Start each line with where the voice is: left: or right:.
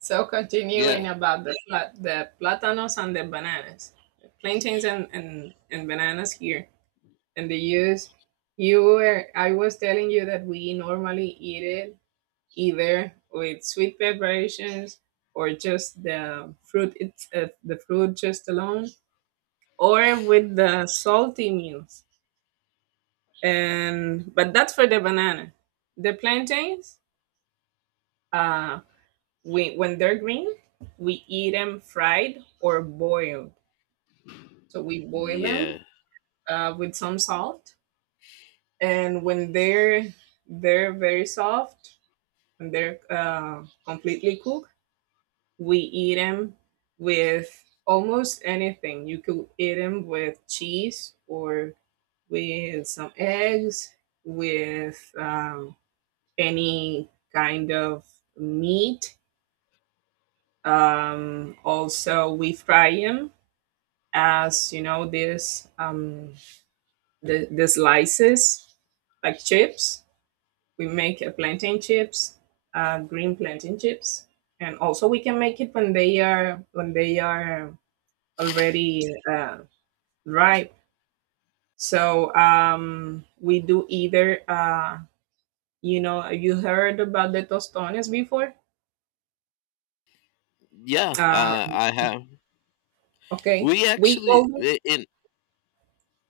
right: So
left: Yeah,
right: continuing about the the platanos and the bananas, plantains and bananas here and the use. You were I was telling you that we normally eat it either with sweet preparations or just the fruit it's the fruit just alone or with the salty meals. And but that's for the banana. The plantains, uh, we when they're green, we eat them fried or boiled. So we boil
left: yeah,
right: them with some salt, and when they're very soft and they're completely cooked, we eat them with almost anything. You could eat them with cheese or with some eggs, with any kind of meat. Also, we fry them as you know this the slices, like chips. We make a plantain chips, green plantain chips, and also we can make it when they are already ripe. So we do either you know you heard about the tostones before?
left: yeah.
right: Uh,
left: I have.
right: okay,
left: We
right: we call
left: actually
right: them,
left: I- in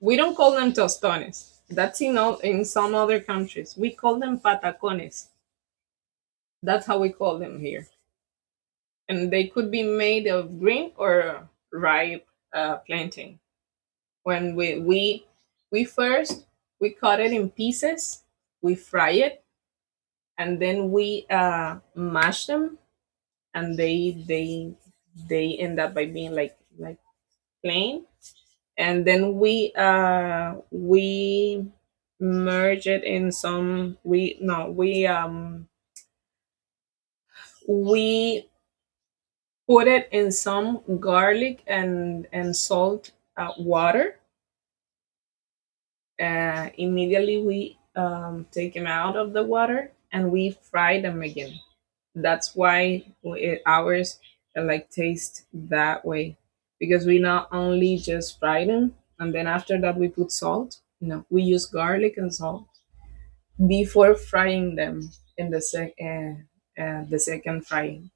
right: we don't call them tostones. That's in all, in some other countries. We call them patacones. That's how we call them here. And they could be made of green or ripe plantain. When we we first we cut it in pieces, we fry it, and then we mash them, and they they end up by being like plain. And then we merge it in some we no we we put it in some garlic and salt water. Immediately we take them out of the water and we fry them again. That's why we, ours like taste that way because we not only just fry them and then after that we put salt. No, we use garlic and salt before frying them in the the second frying.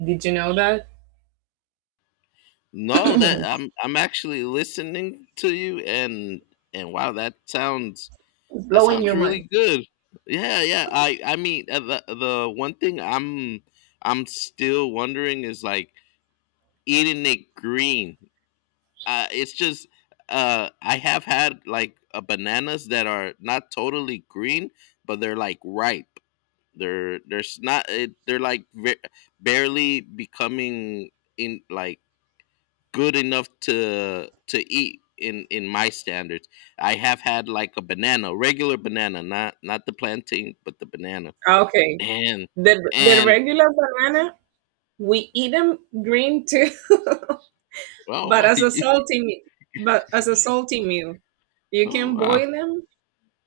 right: Did you know that?
left: no, that I'm actually listening to you, and wow,
right: It's
left: that
right: blowing
left: sounds
right: your
left: really
right: mind.
left: good. Yeah, yeah. I mean, the one thing I'm still wondering is like eating it green. It's just I have had like, bananas that are not totally green, but they're like ripe. They're There's not it, they're like barely becoming in like good enough to eat in my standards. I have had like a banana, a regular banana, not the plantain, but the banana.
right: Okay,
left: And
right: the
left: and
right: regular banana we eat them green too.
left: oh,
right: But
left: why
right: as a
left: you,
right: but as a salty meal, you
left: oh
right: can
left: wow.
right: boil them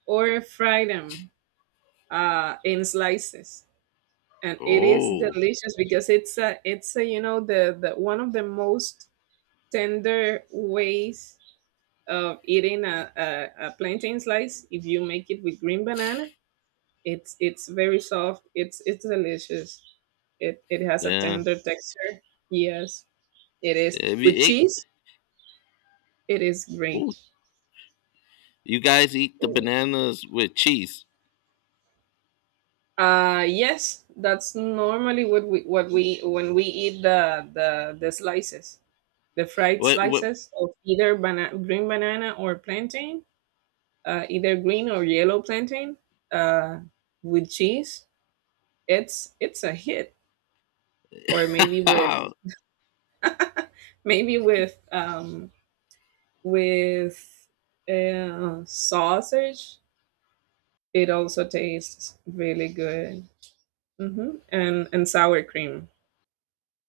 right: or fry them in slices, and it is
left: Oh,
right: delicious because it's a you know the one of the most tender ways of eating a plantain slice. If you make it with green banana, it's very soft. It's delicious. It has a
left: yeah.
right: tender texture. Yes, it is
left: If
right: with
left: you ate,
right: cheese. It is great.
left: oh, you guys eat the bananas with cheese.
right: Yes, that's normally what we when we eat the slices, the fried
left: What
right: slices of either green banana or plantain, either green or yellow plantain, uh, with cheese. It's a hit, or maybe with sausage. It also tastes really good. Mm-hmm. And sour cream.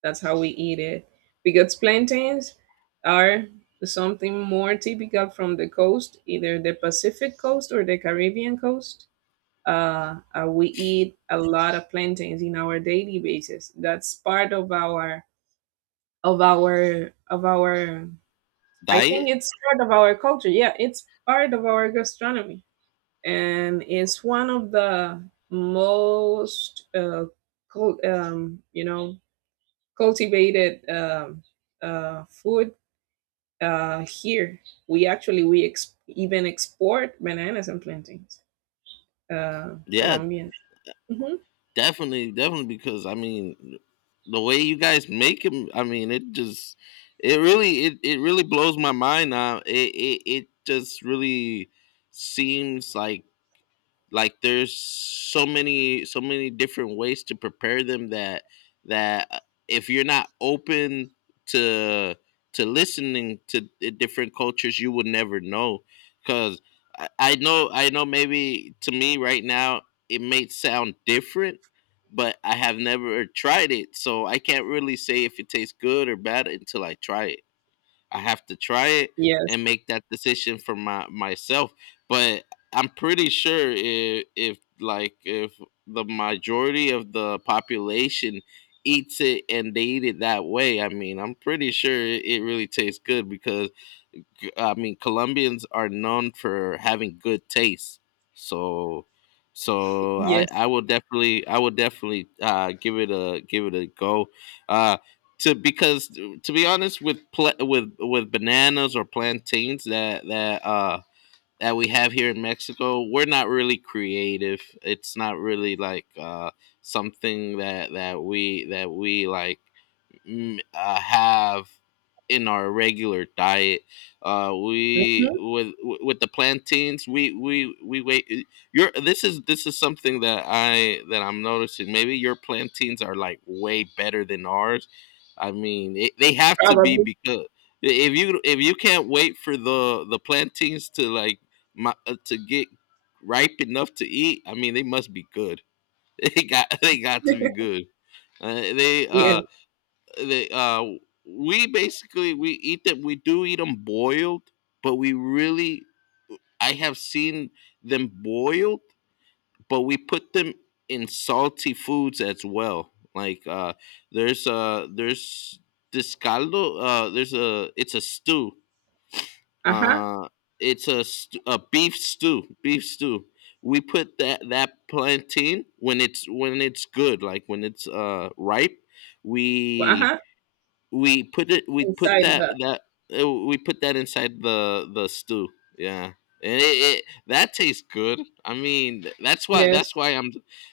right: That's how we eat it. Because plantains are something more typical from the coast, either the Pacific coast or the Caribbean coast. We eat a lot of plantains in our daily basis. That's part of our of our. I think
left: diet?
right: it's part of our culture. Yeah, it's part of our gastronomy, and it's one of the most you know cultivated food here. We actually we even export bananas and plantains.
left: Yeah.
right: Colombian. Hmm.
left: Definitely, definitely, because I mean, the way you guys make him, I mean, it just, it really, it really blows my mind. Now, it just really seems like, there's so many different ways to prepare them, that that if you're not open to listening to the different cultures, you would never know, because I know, maybe to me right now it may sound different, but I have never tried it, so I can't really say if it tastes good or bad until I try it. I have to try it
right: Yes.
left: and make that decision for my myself. But I'm pretty sure if, if the majority of the population eats it and they eat it that way, I mean, I'm pretty sure it really tastes good, because I mean, Colombians are known for having good taste. So, so
right: Yes.
left: I will definitely, give it a go. Uh, to because to be honest, with pla with bananas or plantains that we have here in Mexico, we're not really creative. It's not really like, something that that we like, have in our regular diet. We,
right: Hmm.
left: with the plantains, we wait. Your This is something that I that I'm noticing. Maybe your plantains are like way better than ours. I mean, they have to be
right: Probably.
left: because if you can't wait for the plantains to like, to get ripe enough to eat, I mean, they must be good. They got to be good. Uh, they
right: Yeah.
left: uh they, uh, we basically we eat them. We do eat them boiled, but we really I have seen them boiled, but we put them in salty foods as well. Like, there's this caldo. There's a It's a stew.
right: Uh huh.
left: Uh, it's a beef stew. Beef stew. We put that plantain when it's good, like when it's, ripe.
right: Uh
left: We
right: huh.
left: we put it we put
right: Inside
left: that
right: the
left: that We put that inside the stew, yeah, and it that tastes good, I mean that's why
right: yes.
left: I'm,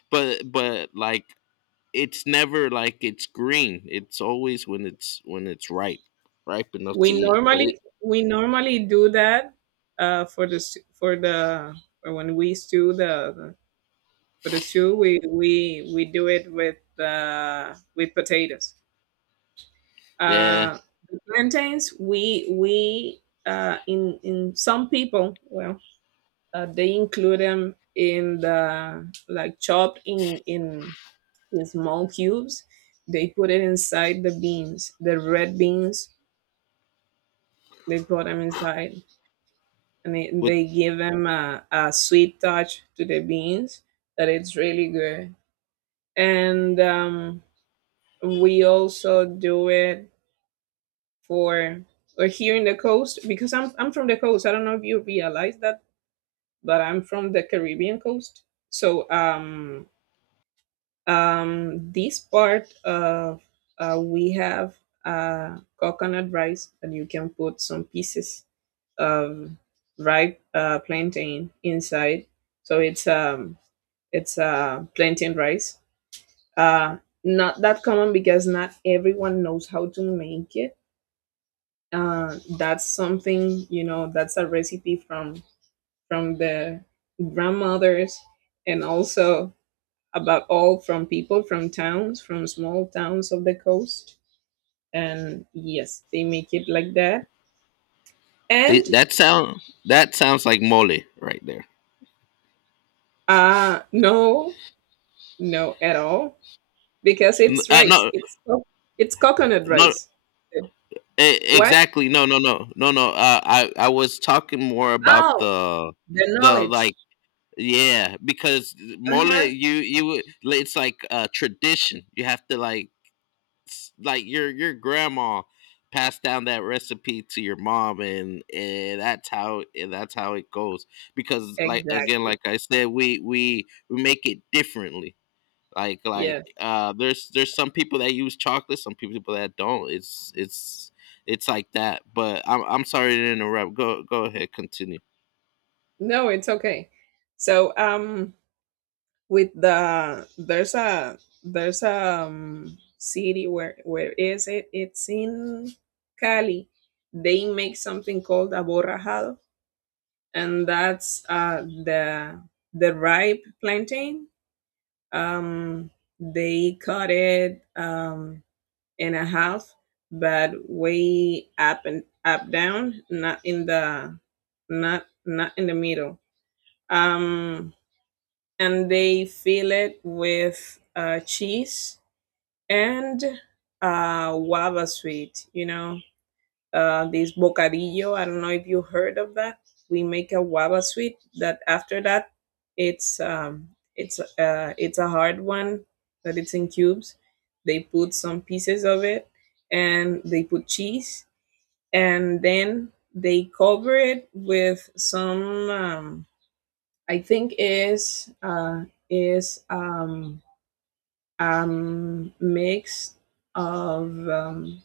left: but like, it's never like it's green, it's always when it's ripe, enough to
right: We
left: eat, but it,
right: normally we normally do that uh, for the s- for the for when we stew the for the stew we we do it with potatoes.
left: yeah.
right: Uh, the plantains, we in some people, well, they include them in the like chopped in in small cubes. They put it inside the beans, the red beans. They put them inside, and they,
left: with
right: they give them a sweet touch to the beans that it's really good. And we also do it for or here in the coast because I'm from the coast. I don't know if you realize that, but I'm from the Caribbean coast. So this part of we have coconut rice and you can put some pieces of ripe plantain inside. So it's plantain rice. Uh Not that common because not everyone knows how to make it. That's something you know that's a recipe from the grandmothers and also about all from people from towns from small towns of the coast and yes they make it like that and
left: That sounds like mole right there.
right: no no at all because it's rice
left: No.
right: it's it's coconut
left: no
right: rice. What?
left: Exactly, no, no, no, no, no, I was talking more about
right: Oh,
left: the,
right: the knowledge.
left: like, yeah, because mole,
right: Uh-huh.
left: like, it's like a tradition. You have to like, like, your grandma passed down that recipe to your mom, and that's how and that's how it goes. Because like, again,
right: Exactly.
left: like I said, we make it differently. Like,
right: Yes.
left: there's some people that use chocolate, some people that don't. It's like that. But I'm sorry to interrupt. Go ahead, continue.
right: No, it's okay. So with the there's a city where is it it's in Cali. They make something called aborrajado, and that's the ripe plantain. um they cut it in a half, but way up and up down, not in the not not in the middle. um and they fill it with cheese and guava sweet. You know, this bocadillo. I don't know if you heard of that. We make a guava sweet that after that, it's um, it's a hard one. But it's in cubes. They put some pieces of it and they put cheese and then they cover it with some I think is is um, mix of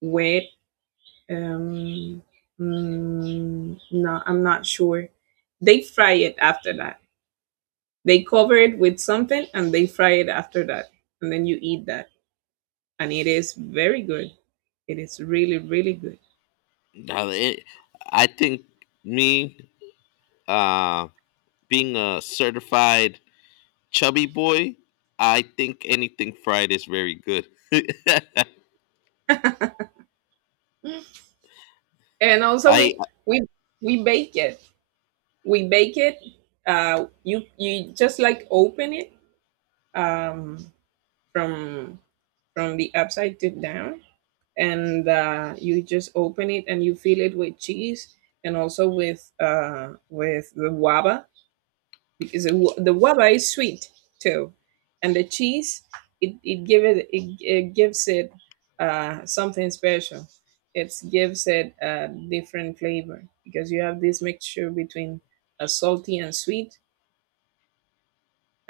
right: wet. Um, no, I'm not sure. They fry it after that. They cover it with something and they fry it after that, and then you eat that, and it is very good. It is really really good.
left: Now, I think, me uh, being a certified chubby boy, I think anything fried is very good.
right: And also
left: I,
right: we we bake it. We bake it. You you just like open it. Um, from from the upside to down, and you just open it and you fill it with cheese and also with the waba because the, the waba is sweet too, and the cheese it it give it it, it gives it something special. It gives it a different flavor because you have this mixture between a salty and sweet.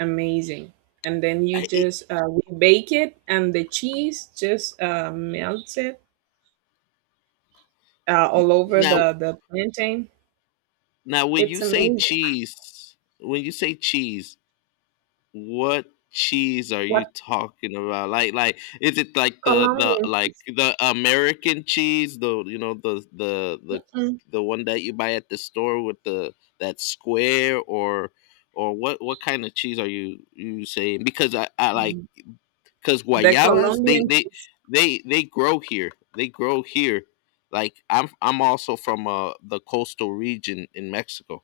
right: Amazing. And then you
left: I it,
right: just we bake it, and the cheese just melts it all over
left: now
right: the plantain.
left: Now, when
right: It's
left: you say
right: amazing.
left: cheese, what cheese are
right: What?
left: you talking about? Like, is it like the,
right: Colombian
left: like
right: cheese?
left: the American cheese,
right: Mm-mm.
left: the one that you buy at the store with the, that square, or what kind of cheese are you saying, because I like,
right: Mm.
left: because
right: The
left: guayabas,
right: Colombian cheese.
left: they grow here, they grow here like I'm also from, the coastal region in Mexico,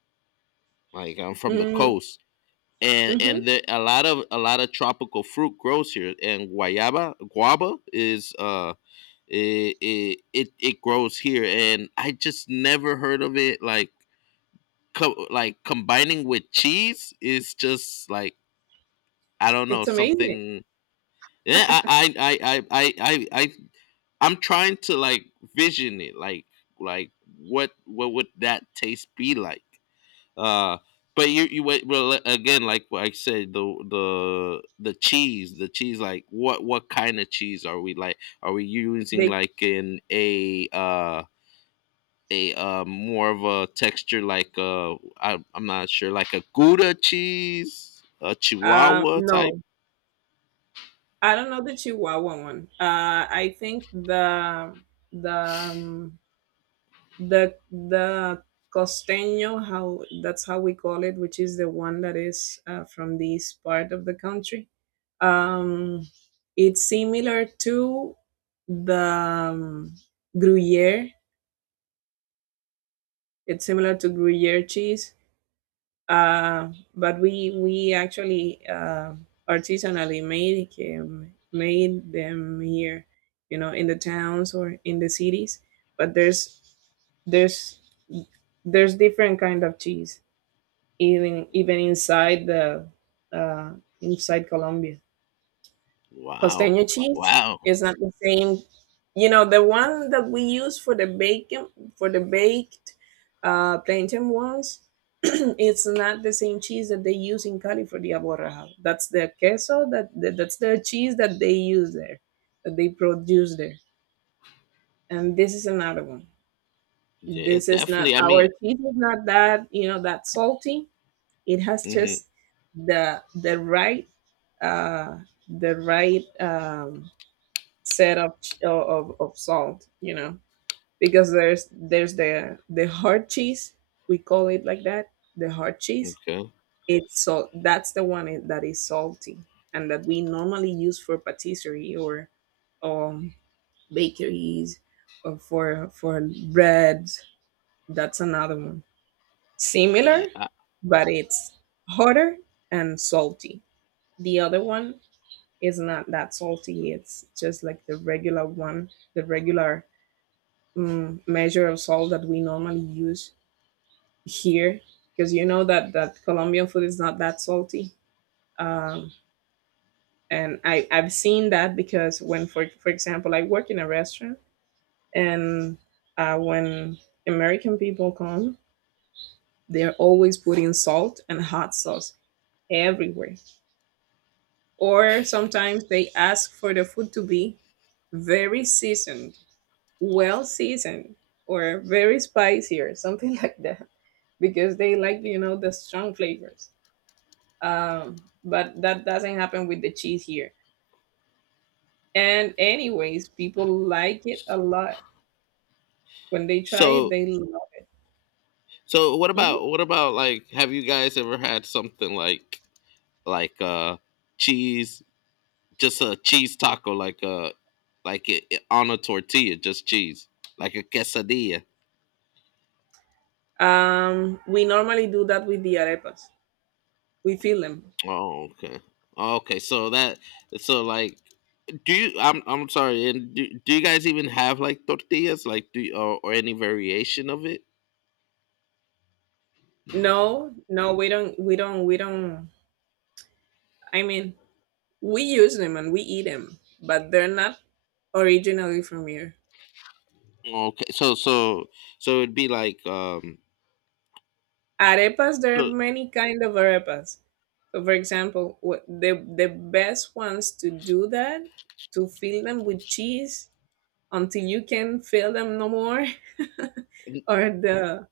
left: like I'm from the
right: Mm,
left: coast,
right: hmm.
left: and a lot of tropical fruit grows here, and guayaba guava is, it grows here, and I just never heard of it, like, like combining with cheese is just like, I don't
right: It's
left: know,
right: amazing.
left: something. Yeah, am trying to, like, vision it, like, like what, would that taste be like? Uh, but you wait, well, again, like what I said, the cheese, like, what kind of cheese are we, like? Are we using,
right: They
left: like, in a more of a texture, like, I'm not sure, like a Gouda cheese, a Chihuahua type.
right: no, I don't know the Chihuahua one. I think the the um, the the costeño how that's how we call it, which is the one that is from this part of the country. um it's similar to the gruyere. It's similar to gruyere cheese. Uh, but we actually artisanally made him, made them here, you know, in the towns or in the cities. But there's there's different kind of cheese, even even inside the uh, inside Colombia.
left: Wow,
right: Costeño cheese
left: wow.
right: is not the same. You know, the one that we use for the bacon for the baked plantain ones, it's not the same cheese that they use in Cali for the aborrajado. That's the queso that, that that's the cheese that they use there, that they produce there. And this is another one.
left: Yeah,
right: This is not
left: definitely. I
right: our
left: mean,
right: cheese is not that you know that salty. It has
left: mm-hmm,
right: just the the right uh the right set of of salt you know because there's the hard cheese, we call it like that, the hard cheese,
left: okay.
right: it's salt that's the one that is salty and that we normally use for patisserie or um bakeries or for breads. That's another one,
left: Yeah,
right: similar, but it's harder and salty. The other one is not that salty. It's just like the regular one, the regular measure of salt that we normally use here because you know that that Colombian food is not that salty. Um, and I've seen that because when for example I work in a restaurant and when American people come, they're always putting salt and hot sauce everywhere. Or sometimes they ask for the food to be very seasoned, well seasoned, or very spicy or something like that. Because they like you know the strong flavors. But that doesn't happen with the cheese here, and anyways people like it a lot. When they try it
left: so,
right: they love
left: so what
right: it.
left: about, like, have you guys ever had something like, like uh cheese, just a cheese taco, like, like, on a tortilla, just cheese, like a quesadilla?
right: Mhm. We normally do that with the arepas. We fill them
left: Oh, okay, okay. So that so, like, do you? I'm sorry. And do you guys even have like tortillas, like, do you, or any variation of it?
right: no no we don't we don't we don't. I mean, we use them and we eat them but they're not originally from here.
left: Okay, so, it'd be, like,
right: Arepas, there are
left: so.
right: many kind of arepas. So, for example, the best ones to do that, to fill them with cheese until you can fill them no more, are the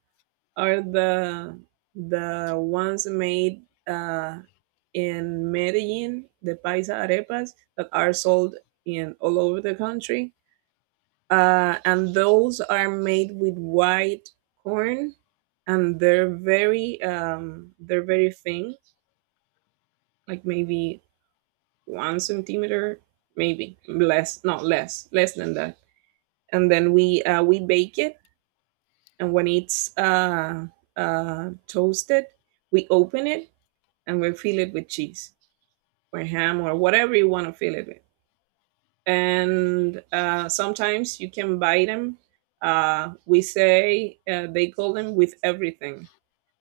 right: are the ones made uh, in Medellin, the paisa arepas that are sold in all over the country, and those are made with white corn, and they're very thin like maybe 1 centimeter, maybe less, not less, less than that. And then we bake it, and when it's toasted, we open it and we fill it with cheese or ham or whatever you want to fill it with. And sometimes you can buy them. We say they call them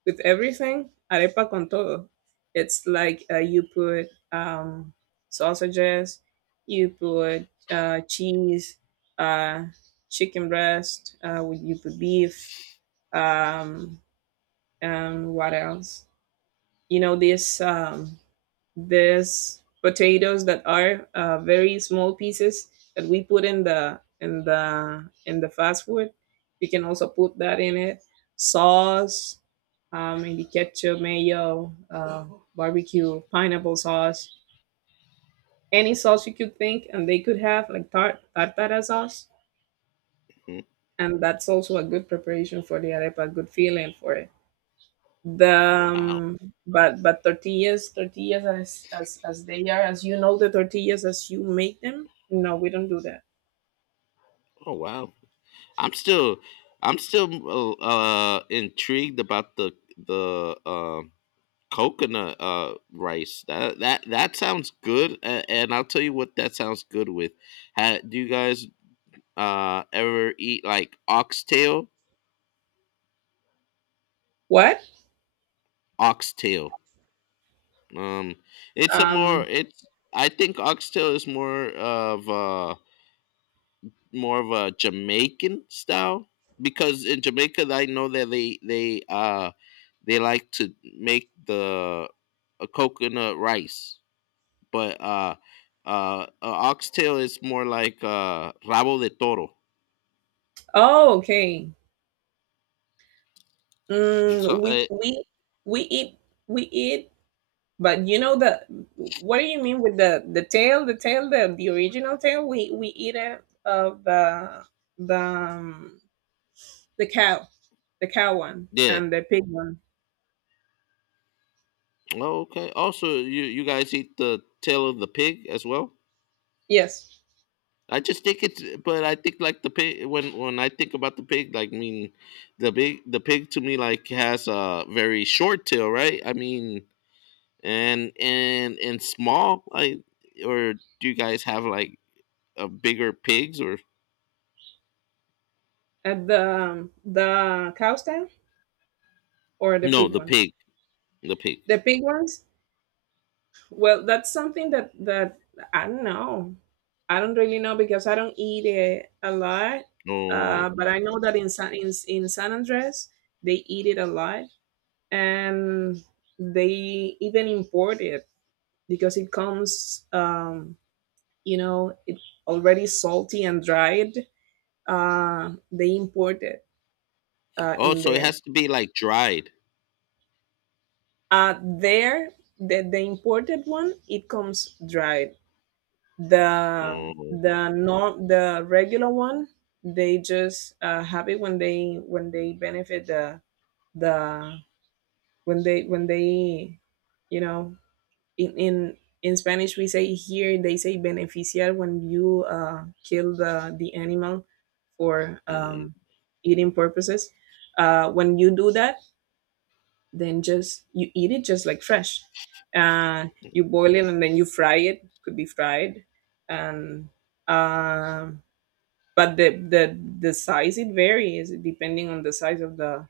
right: with everything, arepa con todo. It's like you put sausages, you put cheese, uh, chicken breast, you put beef, um, and what else? You know, this. There's potatoes that are very small pieces that we put in the fast food. You can also put that in it. Sauce, maybe ketchup, mayo, barbecue, pineapple sauce, any sauce you could think, and they could have like tartara sauce,
left: Mm.
right: and that's also a good preparation for the arepa, good feeling for it. The
left: Wow.
right: But tortillas as they are, as you know, the tortillas as you make them, no, we don't do that.
left: Oh wow. I'm still I'm still, intrigued about the, the uh, coconut, rice. That sounds good, and I'll tell you what that sounds good with. Ha, do you guys ever eat, like, oxtail?
right: What?
left: Oxtail. Um it's a
right: um
left: more it's I think oxtail is more of a, Jamaican style, because in Jamaica I know that, they like to make the, a coconut rice, but a oxtail is more like, rabo de toro.
right: oh, okay.
left: And so,
right: We we we eat. we eat but you know the, what do you mean with the original tail? We eat it of the the um, the cow, the cow one
left: yeah.
right: and the pig one.
left: Oh, okay. Also, you guys eat the tail of the pig as well.
right: Yes.
left: I just think it's, but I think, like, the pig. When I think about the pig, like, I mean, the pig, to me, like, has a very short tail, right? I mean, and small. Like, or do you guys have, like, a bigger pigs or,
right: At the cow stand, or the
left: no,
right: big ones.
left: the pig
right: The big ones, well, that's something that I don't know. I don't really know because I don't eat it a lot.
left: Oh.
right: But I know that in San Andres, they eat it a lot, and they even import it because it comes, you know, it already salty and dried. They import it
left: Oh,
right: in
left: so it
right: there.
left: has to be like dried.
right: There, the imported one, it comes dried. The
left: Oh.
right: the norm the regular one, they just have it when they benefit the the when they you know, in in in Spanish, we say, here they say beneficiar, when you kill the animal for
left: Mm,
right: eating purposes. When you do that, then just you eat it just like fresh. Uh, you boil it and then you fry it. Could be fried and um but the size, it varies depending on the size of the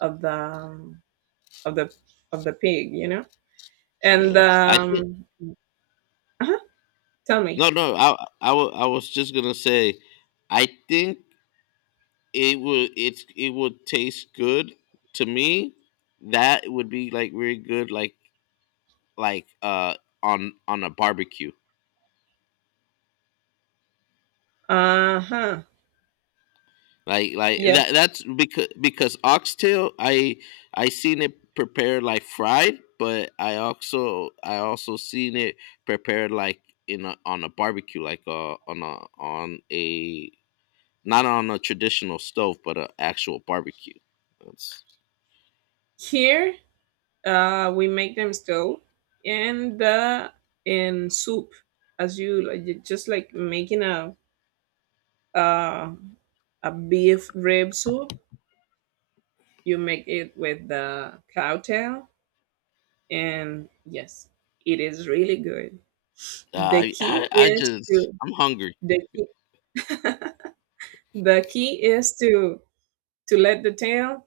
right: of the of the of the pig, you know. And
left: yeah. I think.
right: Uh-huh, tell me.
left: No, no. I was just gonna say, I think, it would taste good to me, that would be like very good, like, like uh on a barbecue,
right: Uh-huh.
left: like,
right: Yeah.
left: that, that's because oxtail, I seen it prepared, like, fried, but I also, seen it prepared, like, in a, on a barbecue, like, on a, not on a traditional stove, but an actual barbecue. That's,
right: Here we make them still in the in soup, as just like making uh a beef rib soup. You make it with the cow tail, and yes, it is really good. The key
left: I
right: is to,
left: just I'm hungry,
right: the key, the key is to let the tail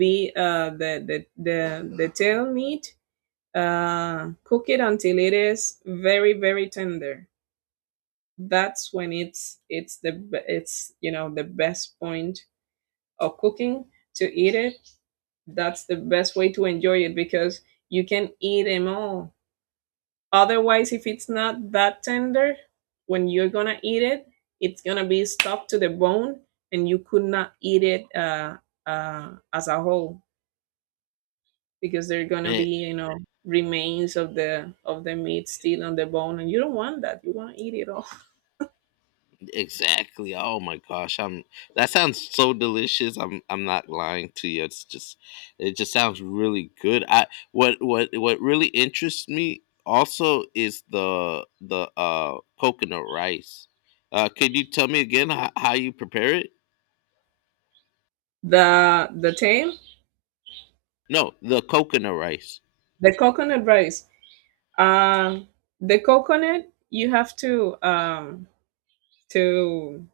right: be, the tail meat, cook it until it is very very tender. That's when it's it's, you know, the best point of cooking to eat it. That's the best way to enjoy it because you can eat them all. Otherwise, if it's not that tender, when you're gonna eat it, it's gonna be stuck to the bone, and you could not eat it as a whole, because there are gonna be,
left: man.
right: you know, remains of the meat still on the bone, and you don't want that. You want to eat it all.
left: Exactly. Oh my gosh, I'm that sounds so delicious. I'm not lying to you. It just sounds really good. I what What really interests me also is the, coconut rice. Could you tell me again, how you prepare it?
right: The tail.
left: No, the coconut rice.
right: The coconut rice. Um, the coconut, you have to, to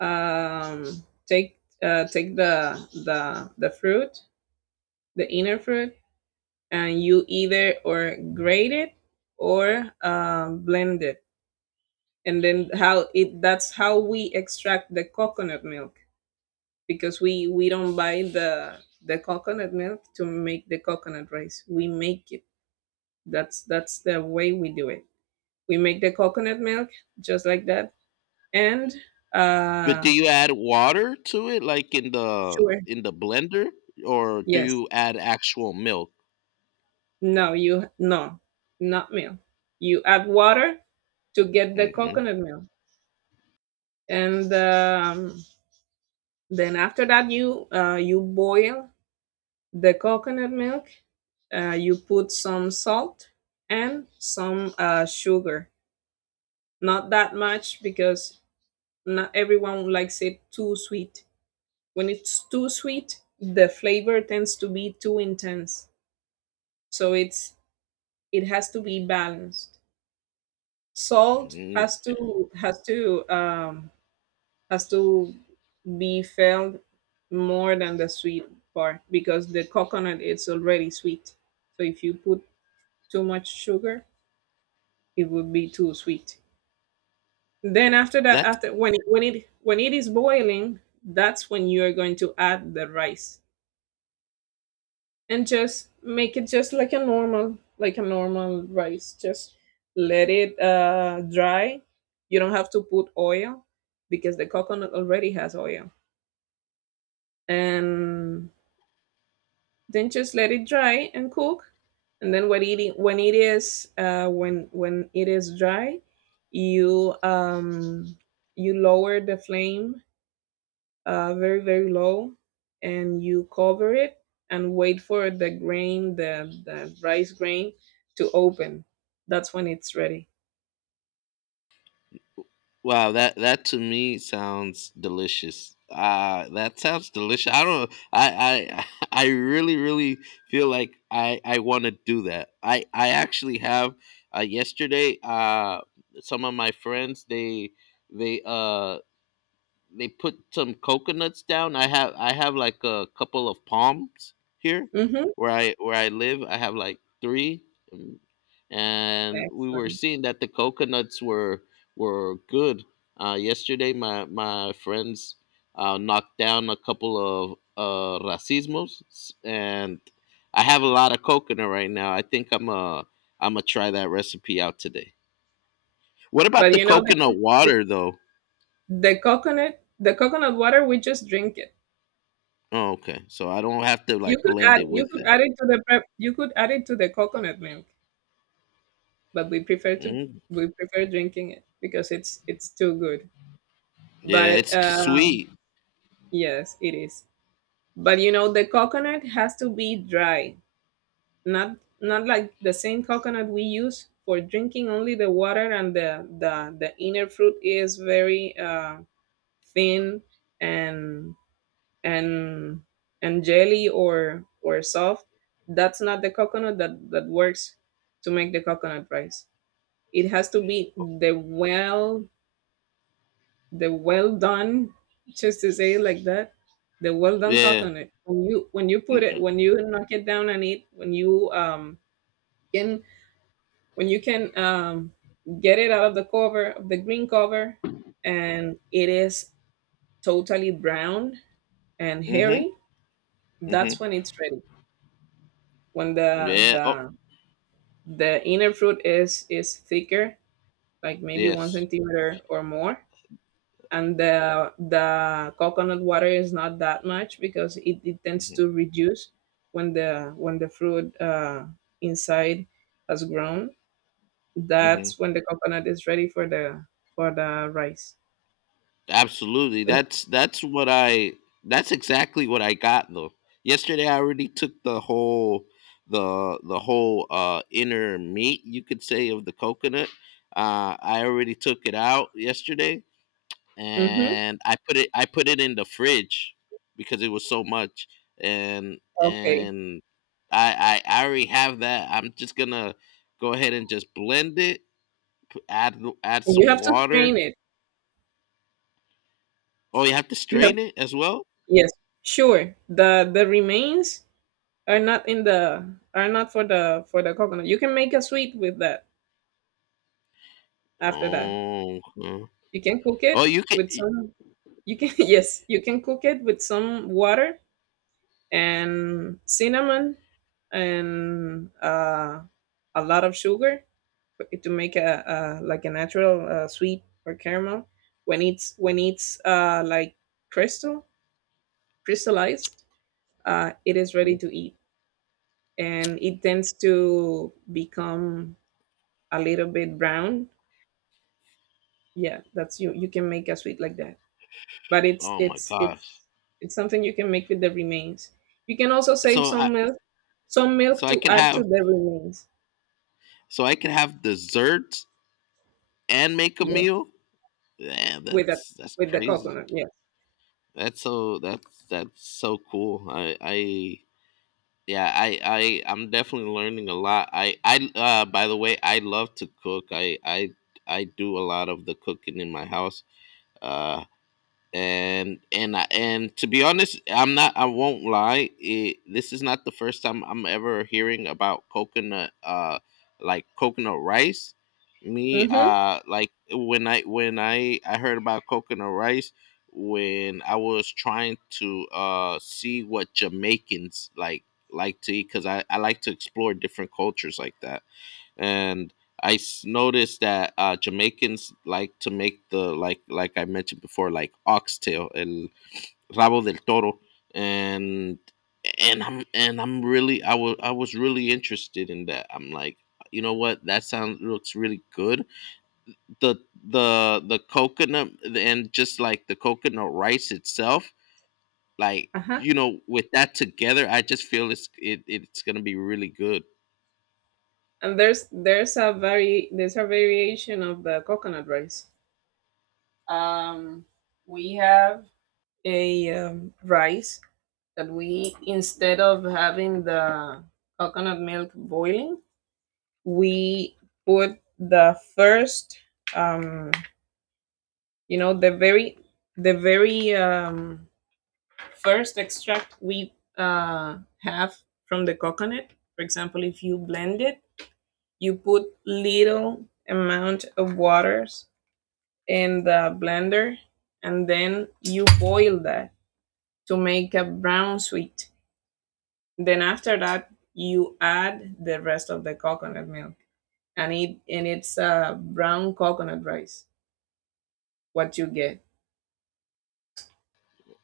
right: take, take the the fruit, the inner fruit, and you either or grate it or blend it, and then how it that's how we extract the coconut milk, because we don't buy the coconut milk to make the coconut rice. We make it. That's the way we do it. We make the coconut milk just like that. And
left: But
right: uh,
left: do you add water to it, like, in the,
right: sure.
left: blender, or do
right: Yes.
left: you add actual milk?
right: No, not milk. You add water to get the
left: Mhm.
right: coconut milk. And Then after that you you boil the coconut milk, you put some salt and some sugar, not that much, because not everyone likes it too sweet. When it's too sweet, the flavor tends to be too intense. So it's, it has to be balanced. Salt
left: Mhm.
right: has to, has to be felt more than the sweet part, because the coconut is already sweet. So if you put too much sugar, it would be too sweet. Then after that,
left: That.
right: after when it is boiling, that's when you are going to add the rice, and just make it just like a normal, like a normal rice. Just let it dry. You don't have to put oil because the coconut already has oil. And Then just let it dry and cook. And then when it is when it is dry, you you lower the flame very very low, and you cover it and wait for the rice grain to open. That's when it's ready.
left: Wow, that to me sounds delicious. That sounds delicious. I don't. I I really feel like I want to do that. I actually have, yesterday, some of my friends, they uh they put some coconuts down. I have like a couple of palms here
right: Mm-hmm.
left: where I live. I have like three, um, and we were
right: Excellent.
left: seeing that the coconuts were good. Yesterday, my friends, knocked down a couple of, racismos, and I have a lot of coconut right now. I think I'm gonna try that recipe out today. What about
right: But
left: the
right: you know
left: coconut
right: the
left: water, though?
right: the coconut, the coconut water, we just drink it.
left: Oh, okay. So I don't have to,
right: You
left: like,
right: could add,
left: blend it
right: you
left: with
right: could
left: that.
right: add it to the prep, you could add it to the coconut milk, but we prefer to,
left: Mm.
right: we prefer drinking it, because it's too good.
left: Yeah,
right: But
left: it's sweet.
right: Yes, it is. But you know, the coconut has to be dry, not, not like the same coconut we use for drinking. Only the water and the the inner fruit is very thin and and and jelly or soft. That's not the coconut that that works to make the coconut rice. It has to be the well, the well done, just to say it like that, the well done cock
left: Yeah.
right: on it. When you put it, when you knock it down and eat, when you, can when you can get it out of the cover, of the green cover, and it is totally brown and
left: Mm-hmm.
right: hairy.
left: Mm-hmm.
right: That's when it's ready. When
left: Yeah. Oh,
right: the inner fruit is thicker, like maybe one
left: yes.
right: centimeter or more, and the coconut water is not that much because it tends
left: Mm-hmm.
right: to reduce when the fruit, inside, has grown.
left: Hmm.
right: That's when the coconut is ready for the rice.
left: Absolutely. That's what I. That's exactly what I got, though. Yesterday I already took the whole, the whole, inner meat, you could say, of the coconut. I already took it out yesterday,
right: Mm-hmm.
left: and I put it in the fridge because it was so much,
right: Okay.
left: and I already have that. I'm just gonna go ahead and just blend it, add
right: And you
left: some
right: have to
left: water.
right: strain it.
left: Oh, you have to
right: You have,
left: strain it as well.
right: yes, sure, the remains are not in the, are not for the, for the coconut. You can make a sweet with that after that.
left: Oh, huh.
right: You can cook
left: Oh,
right: it
left: you can.
right: with some, you can yes, you can cook it with some water and cinnamon and a lot of sugar, for it to make a like a natural sweet or caramel. When it's like crystal, crystallized, it is ready
left: Mhm.
right: to eat, and it tends to become a little bit brown. Yeah, that's you. You can make a sweet like that, but
left: Oh my gosh!
right: it's something you can make with the remains. You can also save
left: So I
right: some milk
left: so I
right: to
left: can
right: add to
left: have
right: the remains.
left: so I can have desserts and make a
right: Yeah,
left: meal. Yeah,
right: with the
left: that's
right: with the
left: crazy.
right: coconut. Yes.
left: That's so cool. I Yeah, I'm definitely learning a lot. I By the way, I love to cook. I do a lot of the cooking in my house. Uh and, to be honest, I'm not. I won't lie. This is not the first time I'm ever hearing about coconut, like, coconut rice.
right: Mm-hmm.
left: Like, when I, I heard about coconut rice when I was trying to, see what Jamaicans, like, to eat, because I like to explore different cultures like that, and noticed that, Jamaicans like to make the, like, I mentioned before, like oxtail, el rabo del toro, and and I'm really, I was really interested in that. I'm like, you know what, that sounds looks really good. The the coconut and just like the coconut rice itself, like,
right: Uh-huh.
left: you know, with that together, I just feel it, it's gonna be really good.
right: And there's a very, there's a variation of the coconut rice. Um, we have a rice that we, instead of having the coconut milk boiling, we put the first, um the very, the very um, first extract we have from the coconut. For example, if you blend it, you put little amount of waters in the blender, and then you boil that to make a brown sweet. Then after that you add the rest of the coconut milk, and it's a brown coconut rice what you get.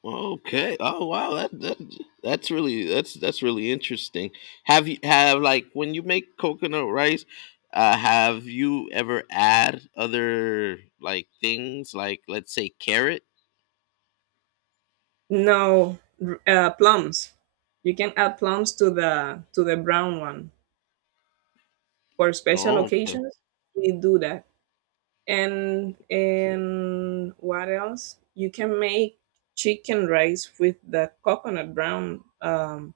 left: Okay. Oh wow, that's really, that's really interesting. Have you have like When you make coconut rice, have you ever add other, like, things, like, let's say, carrot?
right: No, plums. You can add plums to the brown one for special
left: Oh, okay.
right: occasions. We do that, and what else? You can make chicken rice with the coconut brown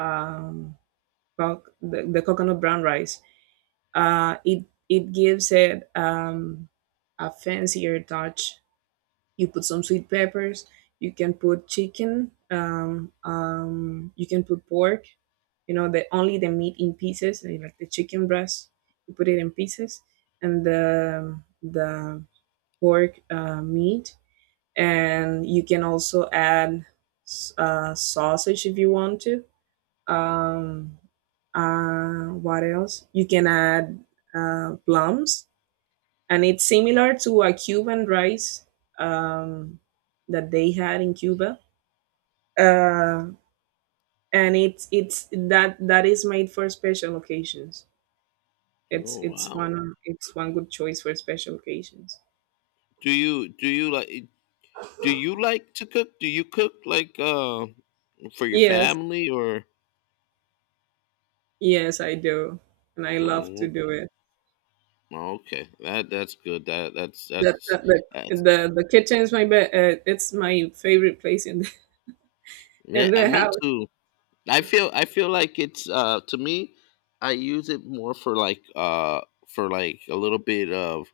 right: um the coconut brown rice. It it gives it a fancier touch. You put some sweet peppers. You can put chicken. You can put pork, you know, the only the meat in pieces, like the chicken breast, you put it in pieces, and the pork meat, and you can also add sausage if you want to. um, what else you can add? Plums. And it's similar to a Cuban rice um, that they had in Cuba, uh, and it's that that is made for special occasions.
left: Oh
right: It's
left: wow.
right: one, it's one good choice for special occasions.
left: Do you like, do you like to cook? Do you cook like, for your
right: Yes,
left: family, or?
right: yes, I do, and I love to
left: Oh,
right: do it.
left: okay. That's good.
right: The
left: That's,
right: the kitchen is my best. It's my favorite place in the, in the
left: me
right: house.
left: too. I feel like it's, to me, I use it more for like, for like a little bit of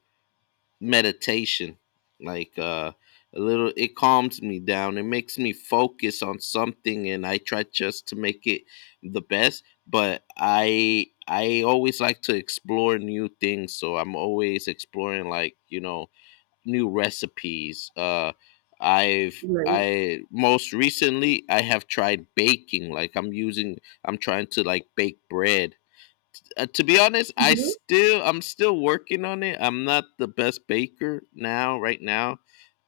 left: meditation. Like, a little, it calms me down. It makes me focus on something, and I try just to make it the best, but I always like to explore new things, so I'm always exploring, like, you know, new recipes. I've
right: Right.
left: I Most recently I have tried baking. Like, I'm trying to, like, bake bread. To be honest,
right: Mhm.
left: I'm still working on it. I'm not the best baker now right now,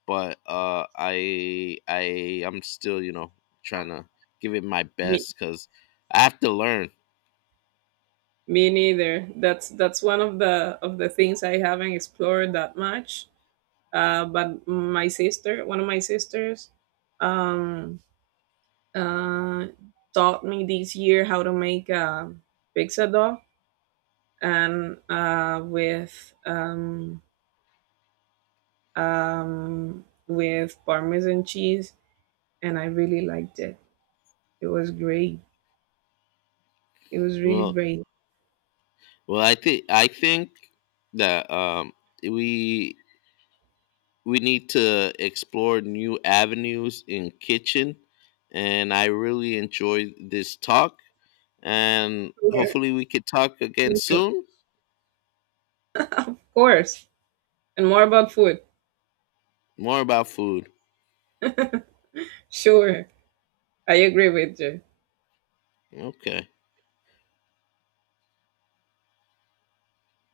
left: but, I'm still, you know, trying to give it my
right: Me,
left: best because I have to learn.
right: me neither. That's one of the things I haven't explored that much. But my sister, one of my sisters, um, uh, taught me this year how to make a pizza dough, and with Parmesan cheese, and I really liked it. It was great. It was really
left: Well,
right: great.
left: well, I think, that, we we need to explore new avenues in kitchen, and I really enjoyed this talk, and
right: Sure,
left: hopefully we could talk again
right: me too.
left: soon,
right: Of course, and more about food.
left: more about food.
right: Sure, I agree with you.
left: Okay.